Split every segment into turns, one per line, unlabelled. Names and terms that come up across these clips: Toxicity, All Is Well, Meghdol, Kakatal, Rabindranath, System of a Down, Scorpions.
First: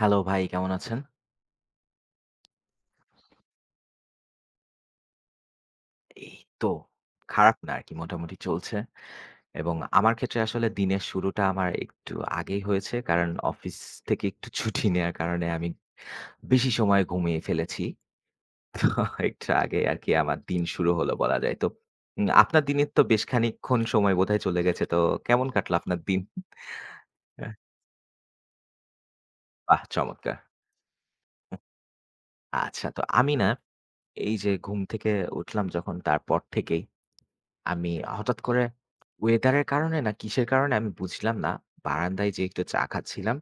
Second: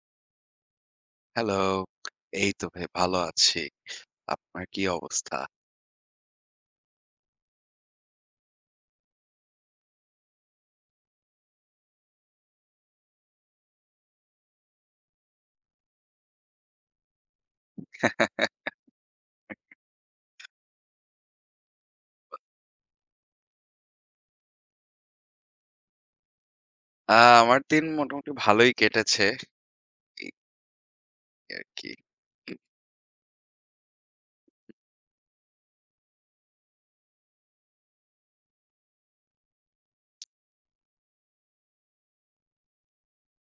Hello ভাই, কেমন আছেন?
হ্যালো। এই তো ভাই ভালো আছি। আপনার কি অবস্থা?
এই তো খারাপ না আরকি মোটামুটি চলছে। এবং আমার ক্ষেত্রে আসলে দিনের শুরুটা আমার একটু আগেই হয়েছে। কারণ অফিস থেকে একটু ছুটি নেয়ার কারণে আমি বেশি সময় ঘুমিয়ে ফেলেছি। তো একটু আগে আরকি আমার দিন শুরু হলো বলা যায়। তো আপনার দিনের তো বেশ খানিকক্ষণ সময় বোধহয় চলে গেছে। তো কেমন কাটলো আপনার দিন?
আ
হ্যাঁ,
আমার দিন মোটামুটি ভালোই কেটেছে।
বাহ!
এই
চমৎকার।
আরকি।
আচ্ছা, তো আমি না এই যে ঘুম থেকে উঠলাম যখন তারপর থেকেই আমি হঠাৎ করে ওয়েদারের কারণে না কিসের কারণে আমি বুঝলাম না। বারান্দায় যেয়ে একটু চা খাচ্ছিলাম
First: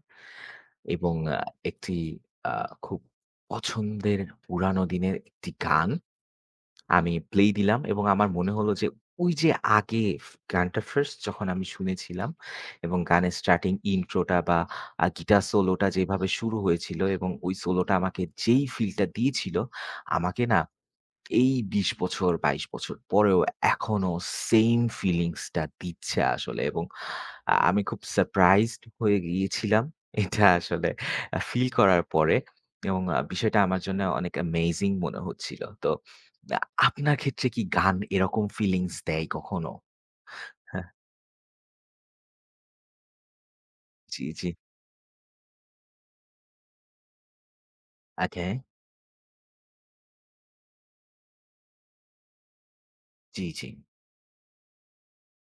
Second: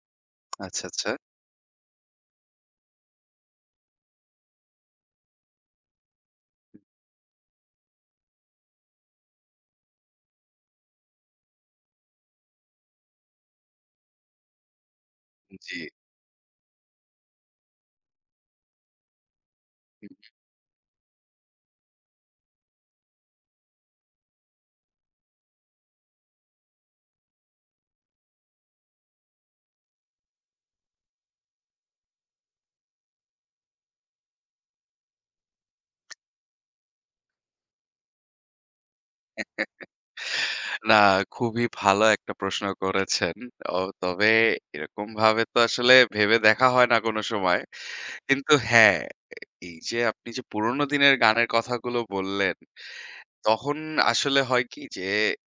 আচ্ছা, আচ্ছা।
এবং একটি আ খুব পছন্দের পুরানো দিনের একটি গান আমি প্লে দিলাম এবং আমার মনে হলো যে ওই যে আগে গানটা ফার্স্ট যখন আমি শুনেছিলাম এবং গানের স্টার্টিং ইন্ট্রোটা বা গিটার
জি।
সোলোটা যেভাবে শুরু হয়েছিল এবং ওই সোলোটা আমাকে যেই ফিলটা দিয়েছিল, আমাকে না এই ২০ বছর ২২ বছর পরেও এখনো সেইম ফিলিংস টা দিচ্ছে আসলে এবং আমি খুব সারপ্রাইজড হয়ে গিয়েছিলাম। এটা আসলে ফিল করার পরে এবং বিষয়টা আমার জন্য অনেক অ্যামেজিং মনে হচ্ছিল। তো আ আপনার ক্ষেত্রে কি গান এরকম ফিলিংস দেয় কখনো? হ্যাঁ,
না, খুবই ভালো একটা প্রশ্ন করেছেন। ও
জি,
তবে
জি।
এরকমভাবে তো আসলে ভেবে দেখা হয় না কোনো সময়।
ওকে।
কিন্তু হ্যাঁ, এই যে আপনি যে পুরোনো দিনের গানের কথাগুলো বললেন,
জি, জি।
তখন আসলে হয় কি যে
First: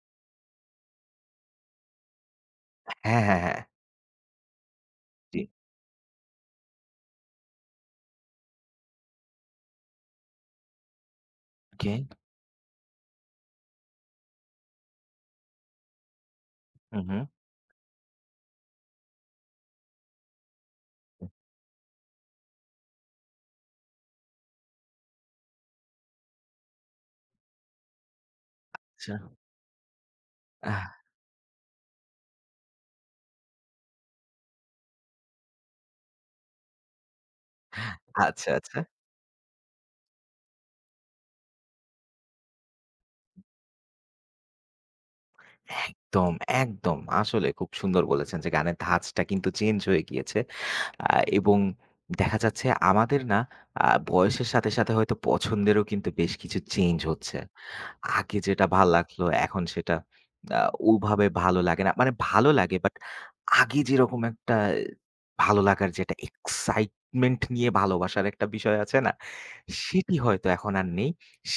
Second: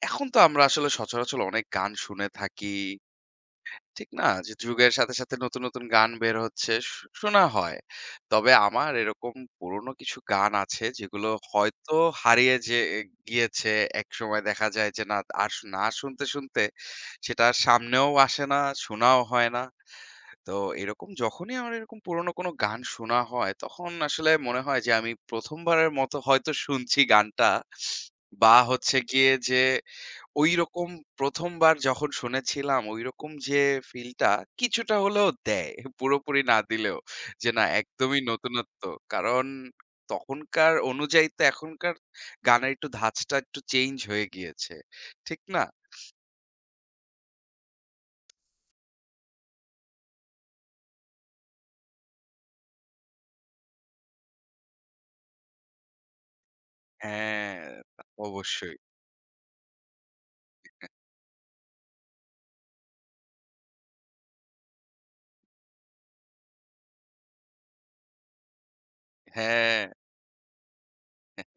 এখন তো আমরা আসলে সচরাচর অনেক গান শুনে থাকি।
হ্যাঁ, হ্যাঁ, হ্যাঁ।
ঠিক না? যে যুগের সাথে, সাথে
জি।
নতুন, নতুন গান বের হচ্ছে শোনা হয়। তবে আমার এরকম পুরনো কিছু গান আছে যেগুলো
ওকে।
হয়তো হারিয়ে যে গিয়েছে। একসময় দেখা যায় যে না আর না শুনতে, শুনতে
হু, হু।
সেটা আর সামনেও আসে না, শোনাও হয় না। তো এরকম যখনই আমার এরকম পুরোনো কোনো গান শোনা হয়, তখন আসলে মনে হয় যে আমি ১ম বারের মতো হয়তো শুনছি গানটা বা হচ্ছে
আচ্ছা।
গিয়ে যে ঐরকম
আহ
১ম বার যখন শুনেছিলাম ঐরকম যে ফিলটা কিছুটা হলেও দেয়। পুরোপুরি না দিলেও। যে না একদমই
আচ্ছা, আচ্ছা।
নতুনত্ব। কারণ তখনকার অনুযায়ী তো এখনকার গানের একটু ধাঁচটা একটু চেঞ্জ হয়ে গিয়েছে। ঠিক না?
একদম, একদম। আসলে খুব সুন্দর বলেছেন যে গানের ধাঁচটা কিন্তু চেঞ্জ হয়ে গিয়েছে। আ এবং দেখা যাচ্ছে আমাদের না বয়সের সাথে, সাথে হয়তো পছন্দেরও কিন্তু বেশ কিছু চেঞ্জ হচ্ছে।
হ্যাঁ,
আগে যেটা
অবশ্যই।
ভাল লাগলো এখন সেটা আ ওভাবে ভালো লাগে না। মানে ভালো লাগে বাট আগে যেরকম একটা ভালো লাগার যে একটা এক্সাইটমেন্ট নিয়ে ভালোবাসার একটা বিষয় আছে না?
হ্যাঁ,
সেটি হয়তো এখন আর নেই।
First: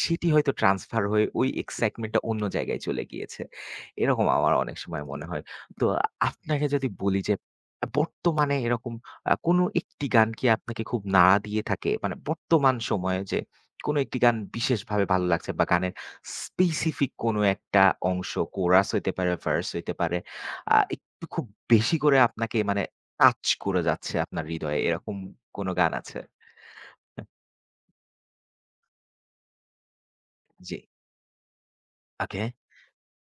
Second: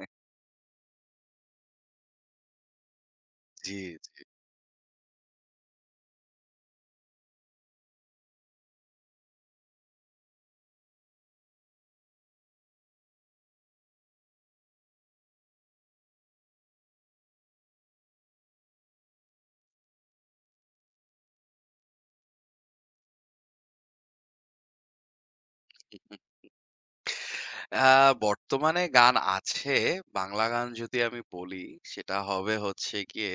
সেটি হয়তো ট্রান্সফার হয়ে ওই এক্সাইটমেন্টটা অন্য জায়গায় চলে গিয়েছে।
জি,
এরকম আমার অনেক সময় মনে হয়। তো আপনাকে যদি বলি যে বর্তমানে এরকম কোনো একটি গান কি আপনাকে খুব নাড়া দিয়ে থাকে? মানে বর্তমান সময়ে যে কোনো একটি গান বিশেষভাবে ভালো লাগছে বা গানের স্পেসিফিক কোনো একটা অংশ কোরাস হইতে পারে, ভার্স হইতে পারে। একটু খুব বেশি করে আপনাকে মানে টাচ করে যাচ্ছে আপনার হৃদয়ে। এরকম কোনো গান
জি।
আছে?
আ বর্তমানে গান আছে। বাংলা গান
জি।
যদি আমি বলি, সেটা
ওকে।
হবে হচ্ছে গিয়ে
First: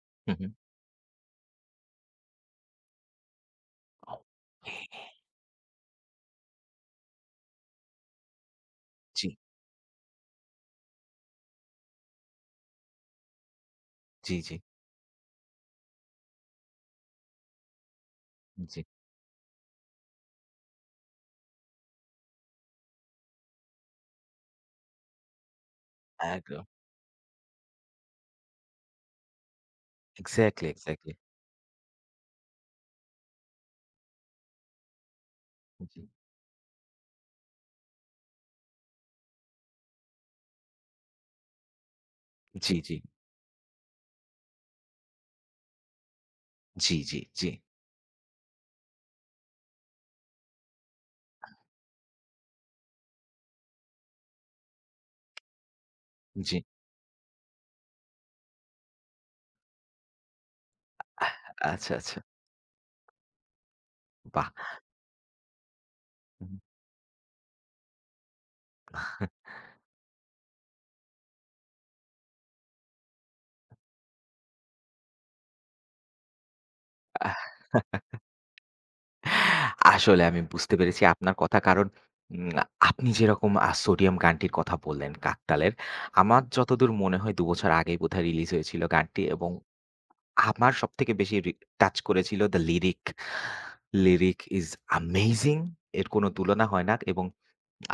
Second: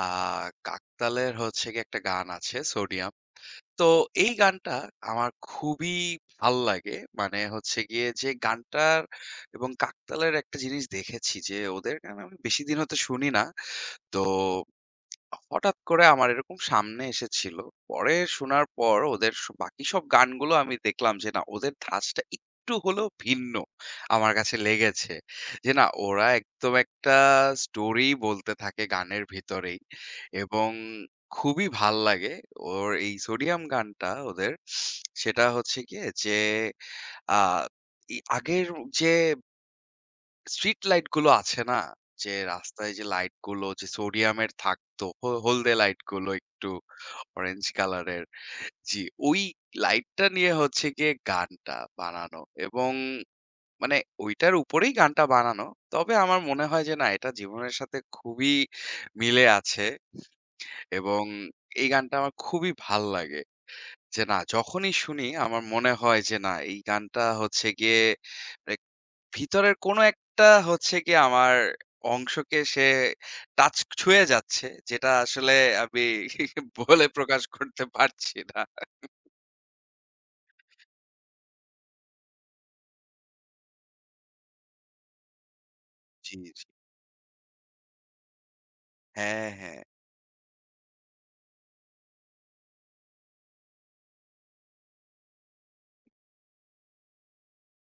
আ
হু, হু।
কাকতালের হচ্ছে গিয়ে একটা গান আছে 'সোডিয়াম'। তো এই গানটা আমার খুবই ভাল লাগে। মানে হচ্ছে গিয়ে যে গানটার
জি,
এবং কাকতালের একটা জিনিস দেখেছি যে ওদের গান আমি বেশিদিন হয়তো শুনি না। তো
জি, জি,
হঠাৎ করে আমার এরকম সামনে এসেছিল। পরে শোনার
জি।
পর ওদের বাকি সব গানগুলো আমি দেখলাম যে না ওদের ধাঁচটা একটু হলেও ভিন্ন আমার কাছে লেগেছে। যে না ওরা
একদম।
একদম একটা স্টোরি বলতে থাকে গানের ভিতরেই
এক্সাক্টলি,
এবং
এক্সাক্টলি।
খুবই ভাল লাগে। ওর এই সোডিয়াম গানটা ওদের সেটা হচ্ছে গিয়ে যে আ ই আগের যে স্ট্রিট লাইট গুলো আছে না? যে
জি,
রাস্তায়
জি,
যে লাইট গুলো যে সোডিয়ামের থাকতো, হলদে লাইট গুলো একটু
জি, জি, জি,
অরেঞ্জ কালারের। জি, ওই লাইটটা নিয়ে হচ্ছে গিয়ে গানটা বানানো এবং মানে ওইটার উপরেই গানটা বানানো। তবে আমার
জি।
মনে হয় যে না এটা জীবনের সাথে খুবই মিলে আছে এবং এই
আচ্ছা,
গানটা
আচ্ছা।
আমার খুবই ভাল লাগে। যে না
বাহ!
যখনই শুনি আমার মনে হয় যে না এই গানটা হচ্ছে গিয়ে ভিতরের কোনো একটা হচ্ছে গিয়ে আমার অংশকে সে টাচ ছুঁয়ে যাচ্ছে, যেটা আসলে আমি বলে প্রকাশ করতে পারছি না।
আসলে আমি বুঝতে পেরেছি আপনার কথা। কারণ উম আপনি যেরকম 'সোডিয়াম' গানটির কথা বললেন কাকতালের।
জি,
আমার
জি।
যতদূর মনে হয় ২ বছর আগেই বোধহয় রিলিজ হয়েছিল গানটি
হ্যাঁ,
এবং
হ্যাঁ।
আমার সবথেকে বেশি টাচ করেছিল the lyric. Lyric is amazing! এর কোনো তুলনা হয় না এবং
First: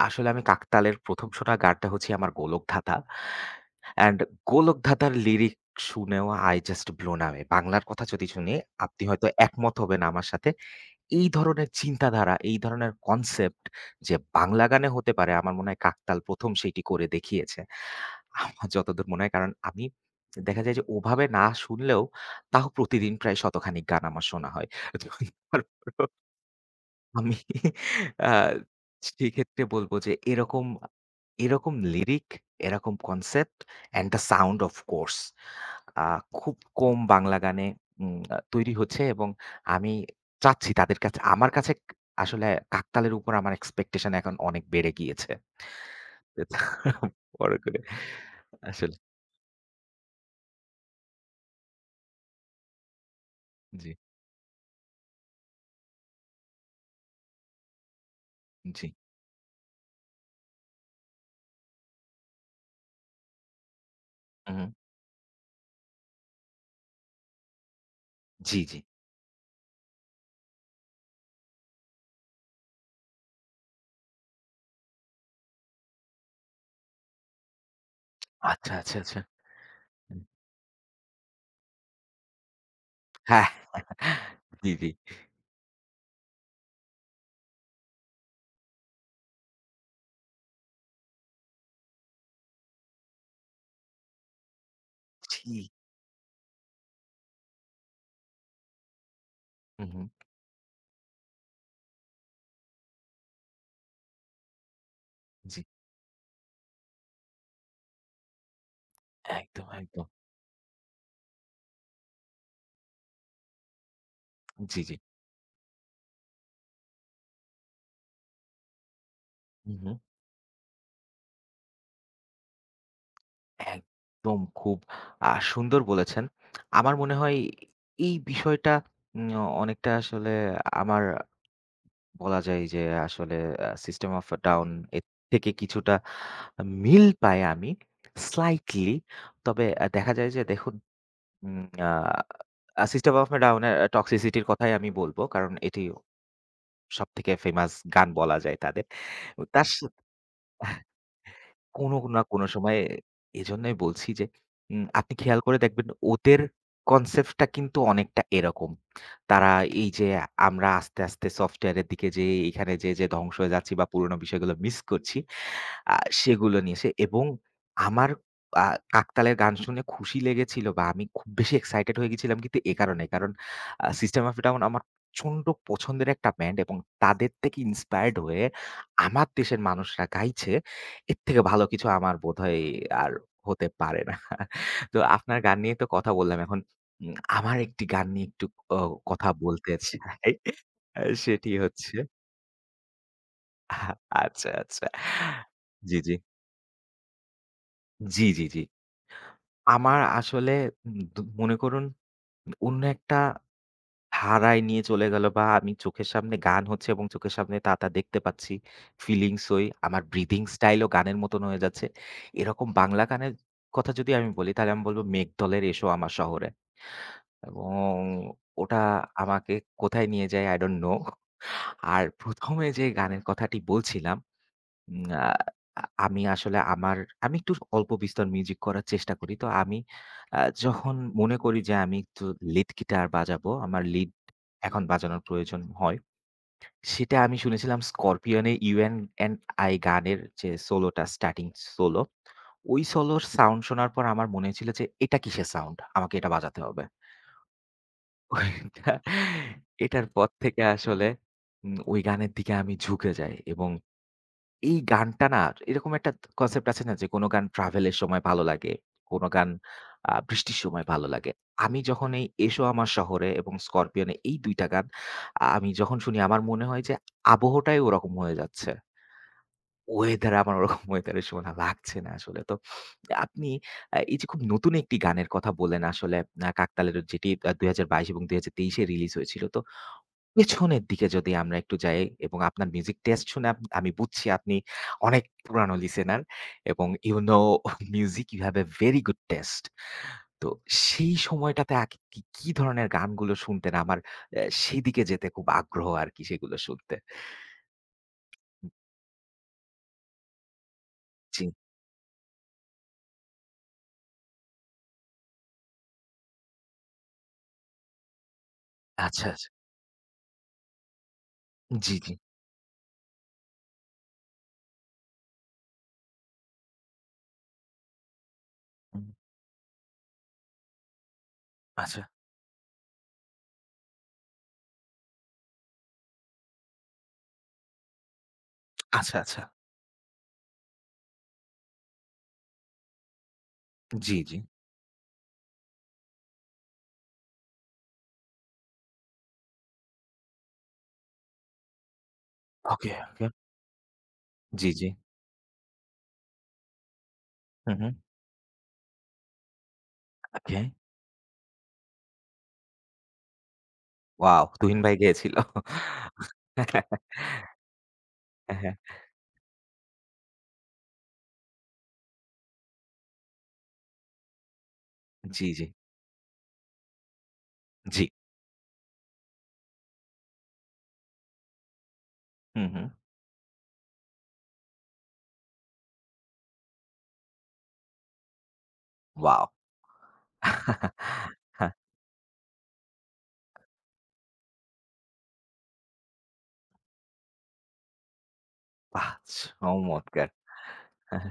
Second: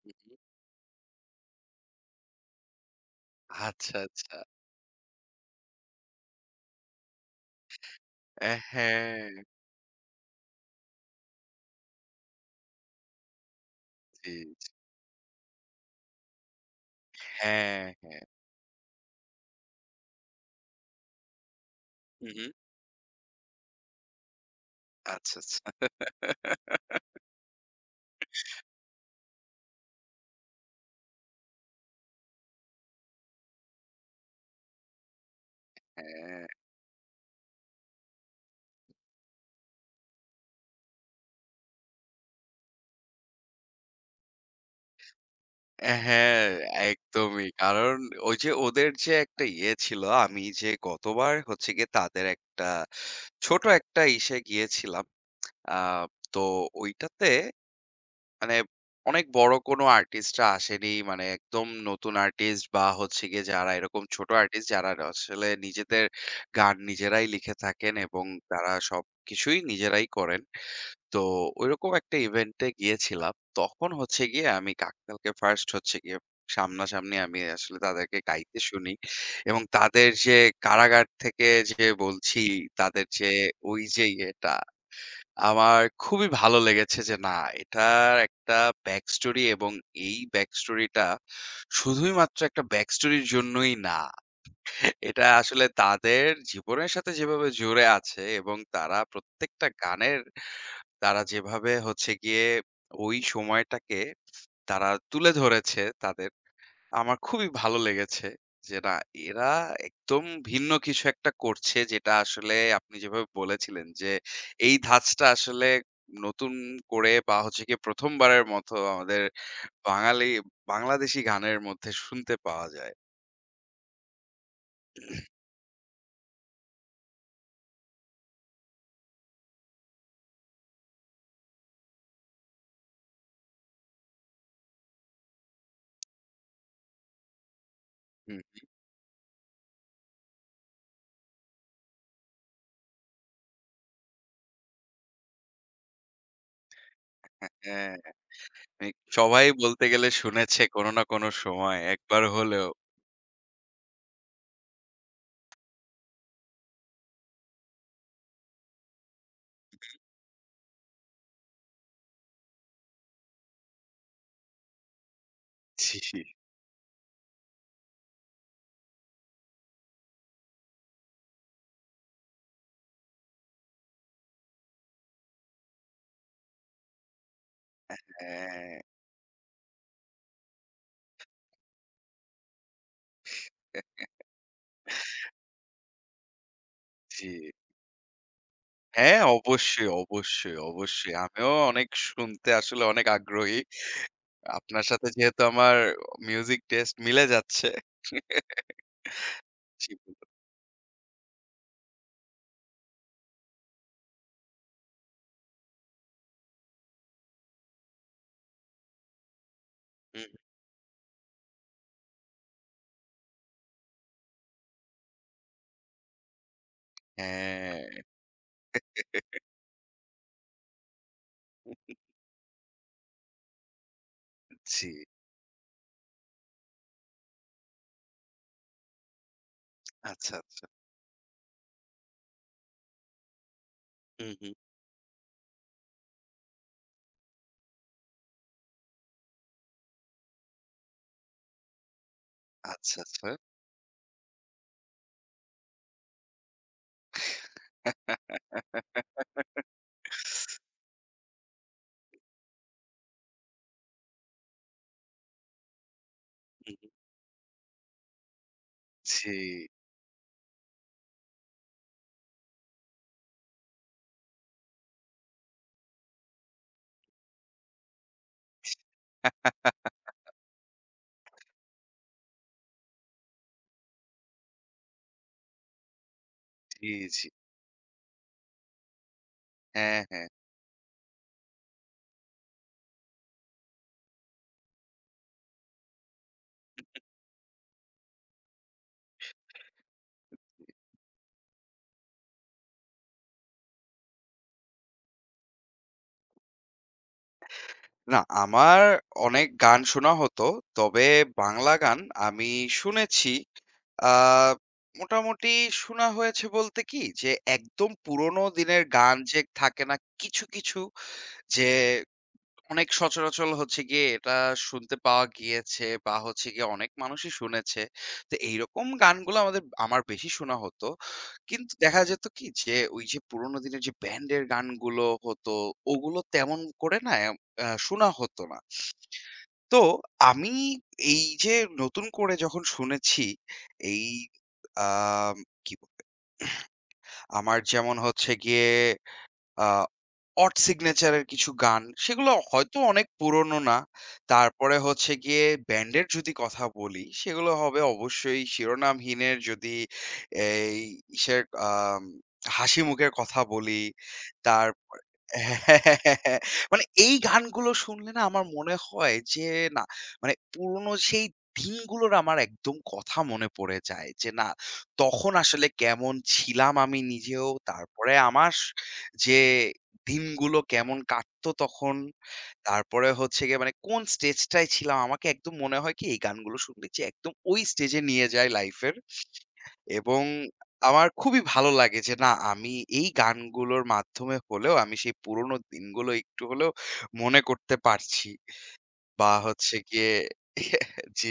আসলে আমি কাকতালের প্রথম শোনা গানটা হচ্ছে আমার 'গোলকধাঁধা'
আচ্ছা,
অ্যান্ড
আচ্ছা।
'গোলকধাঁধা'র লিরিক শুনেও আই জাস্ট ব্লোন অ্যাওয়ে! বাংলার কথা যদি
অ্যা
শুনি, আপনি হয়তো
হ্যাঁ।
একমত হবেন আমার সাথে। এই ধরনের চিন্তাধারা, এই ধরনের কনসেপ্ট যে
জি, জি।
বাংলা গানে হতে পারে আমার মনে হয় কাকতাল প্রথম সেটি করে দেখিয়েছে।
হ্যাঁ, হ্যাঁ।
আমার যতদূর মনে হয় কারণ আমি দেখা যায় যে ওভাবে না শুনলেও
হু, হুম।
তাও প্রতিদিন প্রায় শতখানিক গান আমার শোনা হয়। তো
আচ্ছা, আচ্ছা।
তারপরেও আমি আ সেক্ষেত্রে বলব যে এরকম এরকম লিরিক, এরকম concept and the sound of course. আ
হ্যাঁ,
খুব কম বাংলা গানে উম আ তৈরি হচ্ছে এবং আমি চাচ্ছি তাদের কাছে আমার কাছে আসলে কাকতালের উপর আমার এক্সপেকটেশন এখন অনেক বেড়ে গিয়েছে।
অ্যা হ্যাঁ, একদমই।
বড় করে।
কারণ ওই যে ওদের
আসলে
যে একটা ইয়ে ছিল, আমি যে গতবার হচ্ছে গিয়ে তাদের একটা ছোট
জি,
একটা ইসে গিয়েছিলাম। আ তো ওইটাতে মানে
জি।
অনেক বড় কোনো আর্টিস্টরা আসেনি। মানে একদম নতুন আর্টিস্ট বা হচ্ছে গিয়ে যারা এরকম ছোট আর্টিস্ট
হুম,
যারা আসলে নিজেদের গান নিজেরাই লিখে থাকেন এবং
জি,
তারা
জি।
সবকিছুই নিজেরাই করেন। তো ঐরকম একটা ইভেন্টে গিয়েছিলাম। তখন হচ্ছে গিয়ে আমি কাকতালকে ফার্স্ট হচ্ছে গিয়ে সামনাসামনি আমি আসলে তাদেরকে গাইতে
আচ্ছা,
শুনি
আচ্ছা, আচ্ছা।
এবং তাদের
হুম।
যে কারাগার থেকে যে বলছি, তাদের যে
হ্যাঁ।
ওই যে ইয়েটা
জি, জি।
আমার খুবই ভালো লেগেছে যে না এটার একটা ব্যাক স্টোরি এবং এই ব্যাক স্টোরিটা শুধুই মাত্র একটা ব্যাক স্টোরির জন্যই না। এটা
জি।
আসলে তাদের জীবনের সাথে যেভাবে জুড়ে আছে এবং তারা প্রত্যেকটা
হুম, হুম।
গানের তারা যেভাবে হচ্ছে গিয়ে ওই সময়টাকে তারা তুলে
জি।
ধরেছে তাদের আমার খুবই ভালো লেগেছে যে না এরা
একদম, একদম।
একদম ভিন্ন কিছু একটা করছে যেটা আসলে আপনি যেভাবে বলেছিলেন যে এই
জি, জি।
ধাঁচটা আসলে নতুন করে বা হচ্ছে গিয়ে প্রথমবারের মতো আমাদের
হুম, হুম।
বাঙালি বাংলাদেশী গানের মধ্যে শুনতে পাওয়া যায়।
একদম খুব সুন্দর বলেছেন। আমার মনে হয় এই বিষয়টা উম অনেকটা আসলে আমার বলা যায় যে আসলে 'System of a Down' এর থেকে কিছুটা মিল পাই আমি
হুম,
স্লাইটলি। তবে দেখা যায় যে দেখুন উম আ 'System of a Down' এর 'Toxicity' র কথাই আমি বলব। কারণ এটি সবথেকে ফেমাস
হ্যাঁ,
গান বলা যায় তাদের।
এই সবাই
তার
বলতে
সাথে
গেলে শুনেছে কোনো না কোনো সময়
কোনো না
একবার
কোনো
হলেও।
সময়ে এজন্যই বলছি যে আপনি খেয়াল করে দেখবেন ওদের কনসেপ্টটা কিন্তু অনেকটা এরকম। তারা এই যে আমরা আস্তে, আস্তে সফটওয়্যারের দিকে যেয়ে এখানে যেয়ে, যেয়ে ধ্বংস হয়ে যাচ্ছি বা পুরোনো বিষয়গুলো মিস করছি। আ
জি।
সেগুলো নিয়ে এসে এবং আমার আ কাকতালীয় গান শুনে খুশি লেগেছিল বা আমি খুব বেশি এক্সাইটেড হয়ে গেছিলাম কিন্তু এ কারণে। কারণ সিস্টেম অফ এ ডাউন আমার প্রচন্ড পছন্দের একটা ব্যান্ড এবং তাদের থেকে ইন্সপায়ার্ড হয়ে
হ্যাঁ,
আমার দেশের মানুষরা গাইছে। এর থেকে ভালো কিছু আমার বোধহয় আর হতে পারে না। তো আপনার গান নিয়ে তো কথা বললাম। এখন
জি।
আমার একটি গান নিয়ে একটু অ
হ্যাঁ,
কথা বলতে
অবশ্যই,
চাই।
অবশ্যই, অবশ্যই।
সেটি
আমিও অনেক
হচ্ছে
শুনতে আসলে অনেক আগ্রহী।
আচ্ছা,
আপনার
আচ্ছা।
সাথে যেহেতু আমার
জি, জি।
মিউজিক টেস্ট মিলে যাচ্ছে
জি, জি, জি।
জি,
আমার
বলুন।
আসলে উম দু মনে করুন অন্য একটা ধারায় নিয়ে চলে গেল বা আমি চোখের সামনে গান হচ্ছে এবং চোখের সামনে তা দেখতে পাচ্ছি। ফিলিংস ওই, আমার
হুম।
ব্রিথিং স্টাইলও গানের মতন হয়ে যাচ্ছে। এরকম বাংলা গানের কথা যদি আমি বলি তাহলে আমি বলব মেঘদলের 'এসো আমার শহরে' এবং
হ্যাঁ,
ওটা আমাকে কোথায় নিয়ে যায় I don't know। আর প্রথম এ যে গানের কথাটি বলছিলাম
জি।
উম আ আমি আসলে আমার আমি একটু অল্প বিস্তর মিউজিক করার চেষ্টা করি। তো আমি
আচ্ছা, আচ্ছা।
যখন মনে করি যে আমি একটু লিড গিটার বাজাবো, আমার লিড
হুম, হুম।
এখন বাজানোর প্রয়োজন হয়। সেটা আমি শুনেছিলাম স্করপিয়নের 'ইউ অ্যান্ড অ্যান্ড আই' গানের যে সোলোটা স্টার্টিং সোলো, ওই
আচ্ছা,
সোলোর
আচ্ছা।
সাউন্ড শোনার পর আমার মনে হয়েছিল যে এটা কিসের সাউন্ড? আমাকে এটা বাজাতে হবে। ওইটা এটার পর থেকে আসলে ওই গানের দিকে আমি ঝুঁকে যাই এবং এই গানটা না এরকম একটা কনসেপ্ট
হুম,
আছে
হুম।
না যে কোনো গান ট্রাভেলের সময় ভালো লাগে, কোনো
জি।
গান বৃষ্টির সময় ভালো লাগে। আমি যখন এই 'এসো আমার শহরে' এবং 'স্করপিয়ন' এই ২ টা গান আমি যখন শুনি আমার মনে হয় যে আবহটাই ওরকম হয়ে যাচ্ছে। ওয়েদার আমার ওরকম ওয়েদারের সময় না লাগছে না আসলে। তো আপনি এই যে খুব নতুন একটি গানের কথা বললেন আসলে
জি,
কাকতালের
জি।
যেটি ২০২২ এবং ২০২৩ এ রিলিজ হয়েছিল। তো
হ্যাঁ, হ্যাঁ।
পেছনের দিকে যদি আমরা একটু যাই এবং আপনার মিউজিক টেস্ট শুনে আমি বুঝছি আপনি অনেক পুরানো লিসেনার এবং you know music you have a very good taste. তো সেই সময়টাতে কি, কি ধরনের গানগুলো শুনতেন? আমার সেদিকে যেতে খুব আগ্রহ আরকি সেগুলো শুনতে।
না, আমার অনেক গান শোনা হতো। তবে
জি।
বাংলা গান আমি শুনেছি। আ মোটামুটি শোনা হয়েছে বলতে কি যে একদম পুরোনো দিনের গান
আচ্ছা,
যে
আচ্ছা।
থাকে না কিছু, কিছু যে
জি, জি।
অনেক সচরাচর হচ্ছে গিয়ে এটা শুনতে পাওয়া গিয়েছে বা হচ্ছে গিয়ে অনেক মানুষই শুনেছে। তো এইরকম
হুম।
গানগুলো আমাদের আমার বেশি শোনা হতো। কিন্তু
আচ্ছা,
দেখা যেত কি যে ওই যে পুরোনো দিনের যে ব্যান্ডের গানগুলো হতো ওগুলো তেমন করে না শোনা হতো না।
আচ্ছা, আচ্ছা।
তো আমি এই যে নতুন করে যখন শুনেছি এই
জি, জি।
আম কি বলে আমার যেমন হচ্ছে গিয়ে আ odd signature এর কিছু গান, সেগুলো হয়তো
ওকে,
অনেক
ওকে।
পুরনো না।
জি,
তারপরে
জি।
হচ্ছে গিয়ে ব্যান্ডের যদি কথা বলি, সেগুলো
হুম,
হবে
হুম।
অবশ্যই শিরোনামহীনের যদি
ওকে।
এই ইসের আম হাসি মুখের কথা বলি,
ওয়াও! তুহিন ভাই
তারপরে
গেয়েছিল।
হ্যাঁ, মানে এই গানগুলো শুনলে না আমার
হ্যাঁ,
মনে হয় যে না, মানে পুরনো সেই দিনগুলোর আমার একদম কথা মনে পড়ে যায় যে, না তখন
জি, জি।
আসলে কেমন ছিলাম আমি নিজেও,
জি।
তারপরে আমার যে দিনগুলো কেমন কাটতো তখন।
হুম, হুম।
তারপরে হচ্ছে গিয়ে মানে কোন স্টেজটায় ছিলাম। আমাকে একদম মনে হয় কি এই গানগুলো শুনলে যে একদম ওই স্টেজে নিয়ে যায় লাইফের।
ওয়াও!
এবং আমার খুবই ভালো লাগে যে না আমি এই গানগুলোর মাধ্যমে হলেও আমি সেই পুরোনো দিনগুলো একটু হলেও মনে করতে পারছি।
বাহ!
বা হচ্ছে গিয়ে
চমৎকার!
জি,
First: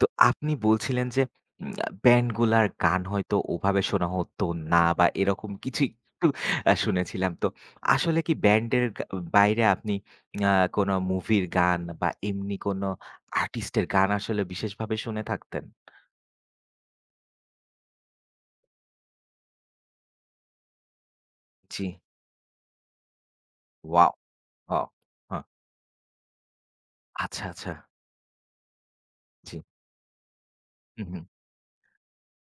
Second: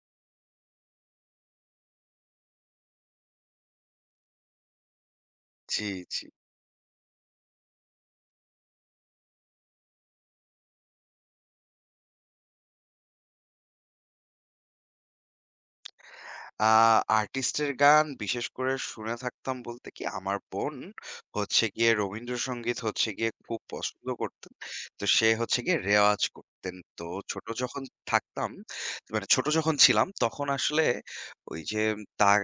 তো আপনি বলছিলেন যে উম আ ব্যান্ডগুলার গান হয়তো ওভাবে শোনা হতো না বা এরকম কিছু
জি, জি।
একটু শুনেছিলাম। তো আসলে কি ব্যান্ডের গা বাইরে আপনি আ কোনো মুভির গান বা এমনি কোনো আর্টিস্টের গান আসলে বিশেষভাবে শুনে থাকতেন?
আ আর্টিস্টের গান বিশেষ করে শুনে থাকতাম বলতে কি, আমার বোন হচ্ছে
জি।
গিয়ে রবীন্দ্রসঙ্গীত হচ্ছে গিয়ে খুব পছন্দ
ওয়াও!
করতেন।
ওয়াও!
তো সে
হ্যাঁ।
হচ্ছে গিয়ে রেওয়াজ করতেন। তো
আচ্ছা,
ছোট
আচ্ছা।
যখন থাকতাম, মানে ছোট
জি।
যখন ছিলাম তখন আসলে
হুম, হুম।
ওই যে তার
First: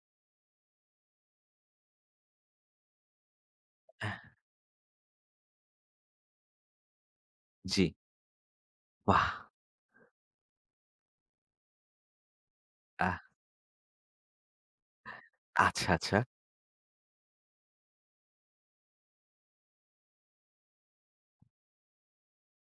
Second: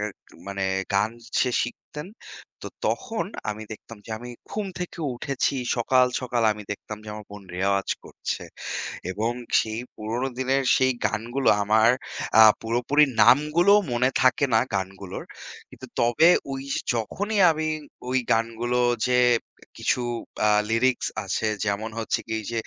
মানে গান সে শিখতেন। তো তখন আমি দেখতাম যে আমি ঘুম থেকে উঠেছি সকাল, সকাল আমি দেখতাম যে আমার বোন
জি।
রেওয়াজ করছে।
বাহ!
এবং সেই পুরোনো দিনের সেই গানগুলো আমার পুরোপুরি
আহ!
নামগুলোও মনে থাকে না গানগুলোর। কিন্তু
আচ্ছা, আচ্ছা।
তবে ওই যে যখনই আমি ওই গানগুলো যে কিছু লিরিক্স আছে যেমন হচ্ছে কি যে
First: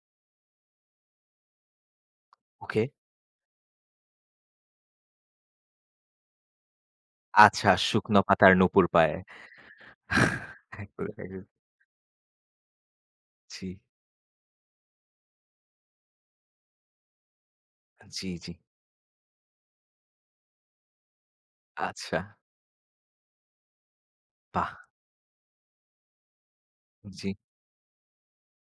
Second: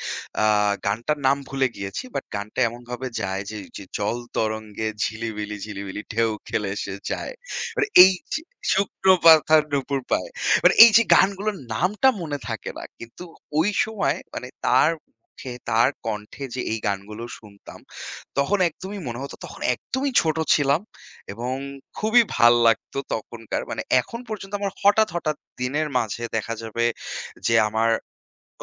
আ গানটার নাম ভুলে গিয়েছি। বাট গানটা
ওকে।
এমনভাবে যায় যে, যে জল তরঙ্গে ঝিলিবিলি, ঝিলিবিলি ঢেউ খেলে সে যায়।
আচ্ছা,
মানে এই
শুকনো
যে
পাতার নূপুর
শুকনো
পায়ে।
পাতার নুপুর পায়। মানে এই যে
একদম, একদম।
গানগুলোর নামটা মনে থাকে না। কিন্তু
জি,
ওই সময় মানে তার পক্ষে তার কণ্ঠে যে এই গানগুলো শুনতাম,
জি, জি।
তখন একদমই মনে হতো তখন একদমই ছোট ছিলাম এবং
আচ্ছা,
খুবই ভাল লাগতো তখনকার। মানে এখন পর্যন্ত
বাহ!
আমার হঠাৎ, হঠাৎ দিনের মাঝে দেখা যাবে
জি,
যে আমার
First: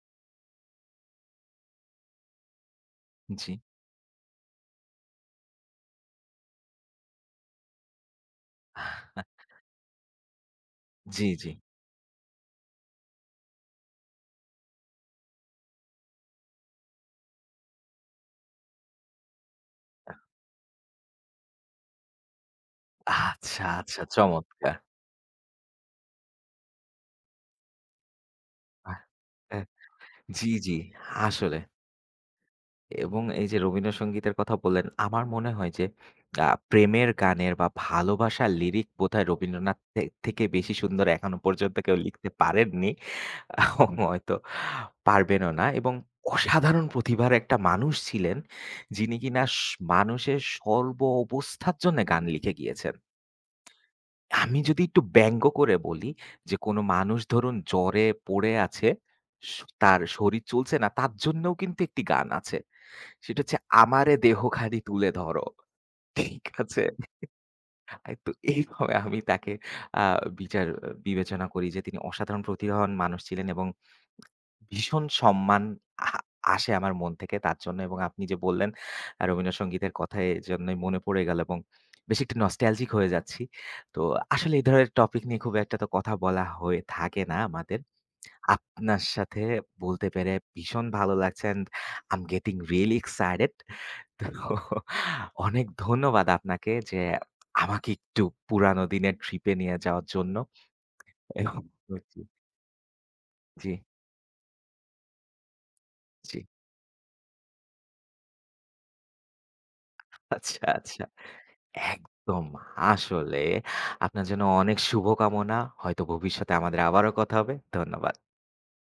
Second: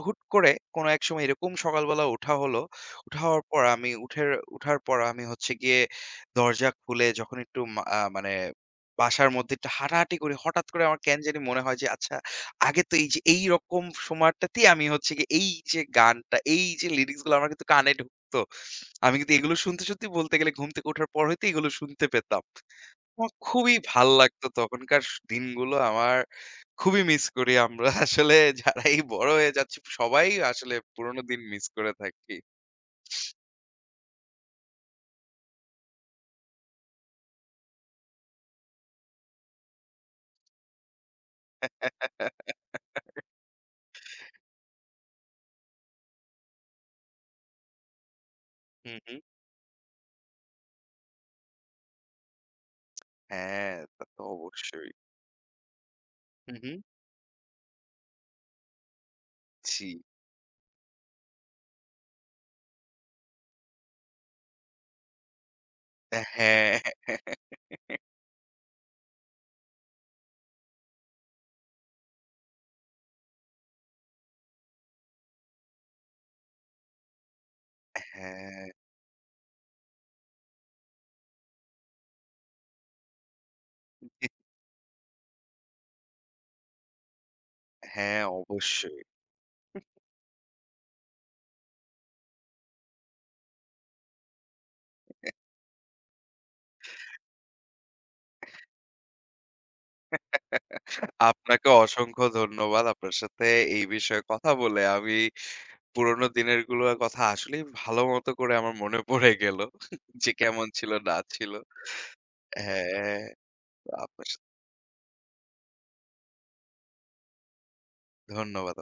হুট করে কোনো এক সময় এরকম সকালবেলা ওঠা হলো। উঠা হওয়ার
জি,
পর আমি উঠার পর আমি হচ্ছে গিয়ে দরজা খুলে যখন একটু মা আ মানে বাসার মধ্যে একটু হাঁটাহাঁটি করি, হঠাৎ করে আমার কেন
জি,
জানি
জি।
মনে হয় যে আচ্ছা আগে তো এই যে এইরকম সময়টাতেই আমি হচ্ছে গিয়ে এই যে গানটা, এই যে লিরিক্স গুলো আমার কিন্তু কানে ঢুকতো। আমি কিন্তু এগুলো শুনতে সত্যি বলতে গেলে ঘুম থেকে ওঠার পর হইতে এগুলো শুনতে পেতাম। আমার
আচ্ছা,
খুবই
আচ্ছা
ভাল লাগতো
চমৎকার!
তখনকার দিনগুলো আমার খুবই মিস করি আমরা আসলে যারাই
আহ
বড় হয়ে
অ্যা
যাচ্ছি সবাই
জি,
আসলে
জি,
পুরোনো দিন
আসলে
মিস করে থাকি।
এবং এই যে রবীন্দ্রসঙ্গীতের কথা বললেন, আমার মনে হয় যে প্রেমের গানের বা ভালোবাসার লিরিক বোধহয় রবীন্দ্রনাথ থেকে বেশি সুন্দর এখনো
হুম,
পর্যন্ত কেউ
হুম।
লিখতে পারেননি। হয়তো পারবেনও না এবং অসাধারণ প্রতিভার একটা মানুষ ছিলেন, যিনি কিনা মানুষের সর্ব অবস্থার জন্য গান লিখে গিয়েছেন।
হ্যাঁ, তা তো
আমি যদি
অবশ্যই।
একটু ব্যঙ্গ করে বলি
হুম,
যে,
হুম।
কোনো মানুষ ধরুন জ্বরে পড়ে আছে, স
জি।
তার শরীর চলছে না, তার জন্যও কিন্তু একটি গান আছে। সেটা হচ্ছে, "আমারে দেহখানি তুলে ধরো।" ঠিক
হ্যাঁ,
আছে? তো এইভাবে আমি তাকে আ বিচার বিবেচনা করি যে, তিনি অসাধারণ প্রতিভাবান মানুষ ছিলেন এবং ভীষণ সম্মান আ আসে আমার মন থেকে তার জন্য এবং আপনি যে
হ্যাঁ,
বললেন রবীন্দ্রসঙ্গীতের কথা এজন্যই মনে পড়ে গেল এবং বেশ একটু নস্টালজিক হয়ে যাচ্ছি। তো আসলে এই ধরনের টপিক নিয়ে খুব একটা তো কথা বলা হয়ে থাকে না আমাদের।
হ্যাঁ, অবশ্যই।
আপনার সাথে বলতে পেরে ভীষণ ভালো লাগছে and I am getting really excited তো অনেক ধন্যবাদ আপনাকে যে আমাকে একটু পুরানো দিনের ট্রিপে নিয়ে যাওয়ার জন্য এবং
আপনাকে
জি,
অসংখ্য ধন্যবাদ। আপনার সাথে
জি,
এই বিষয়ে কথা বলে আমি পুরোনো
জি।
দিনের গুলোর কথা আসলেই ভালো মতো করে আমার মনে পড়ে গেল যে
আচ্ছা,
কেমন ছিল
আচ্ছা।
না ছিল।
একদম।
হ্যাঁ,
আসলে আপনার
আপনার
জন্য
সাথে
অনেক শুভকামনা। হয়তো ভবিষ্যতে আমাদের আবারও কথা হবে। ধন্যবাদ।
ধন্যবাদ।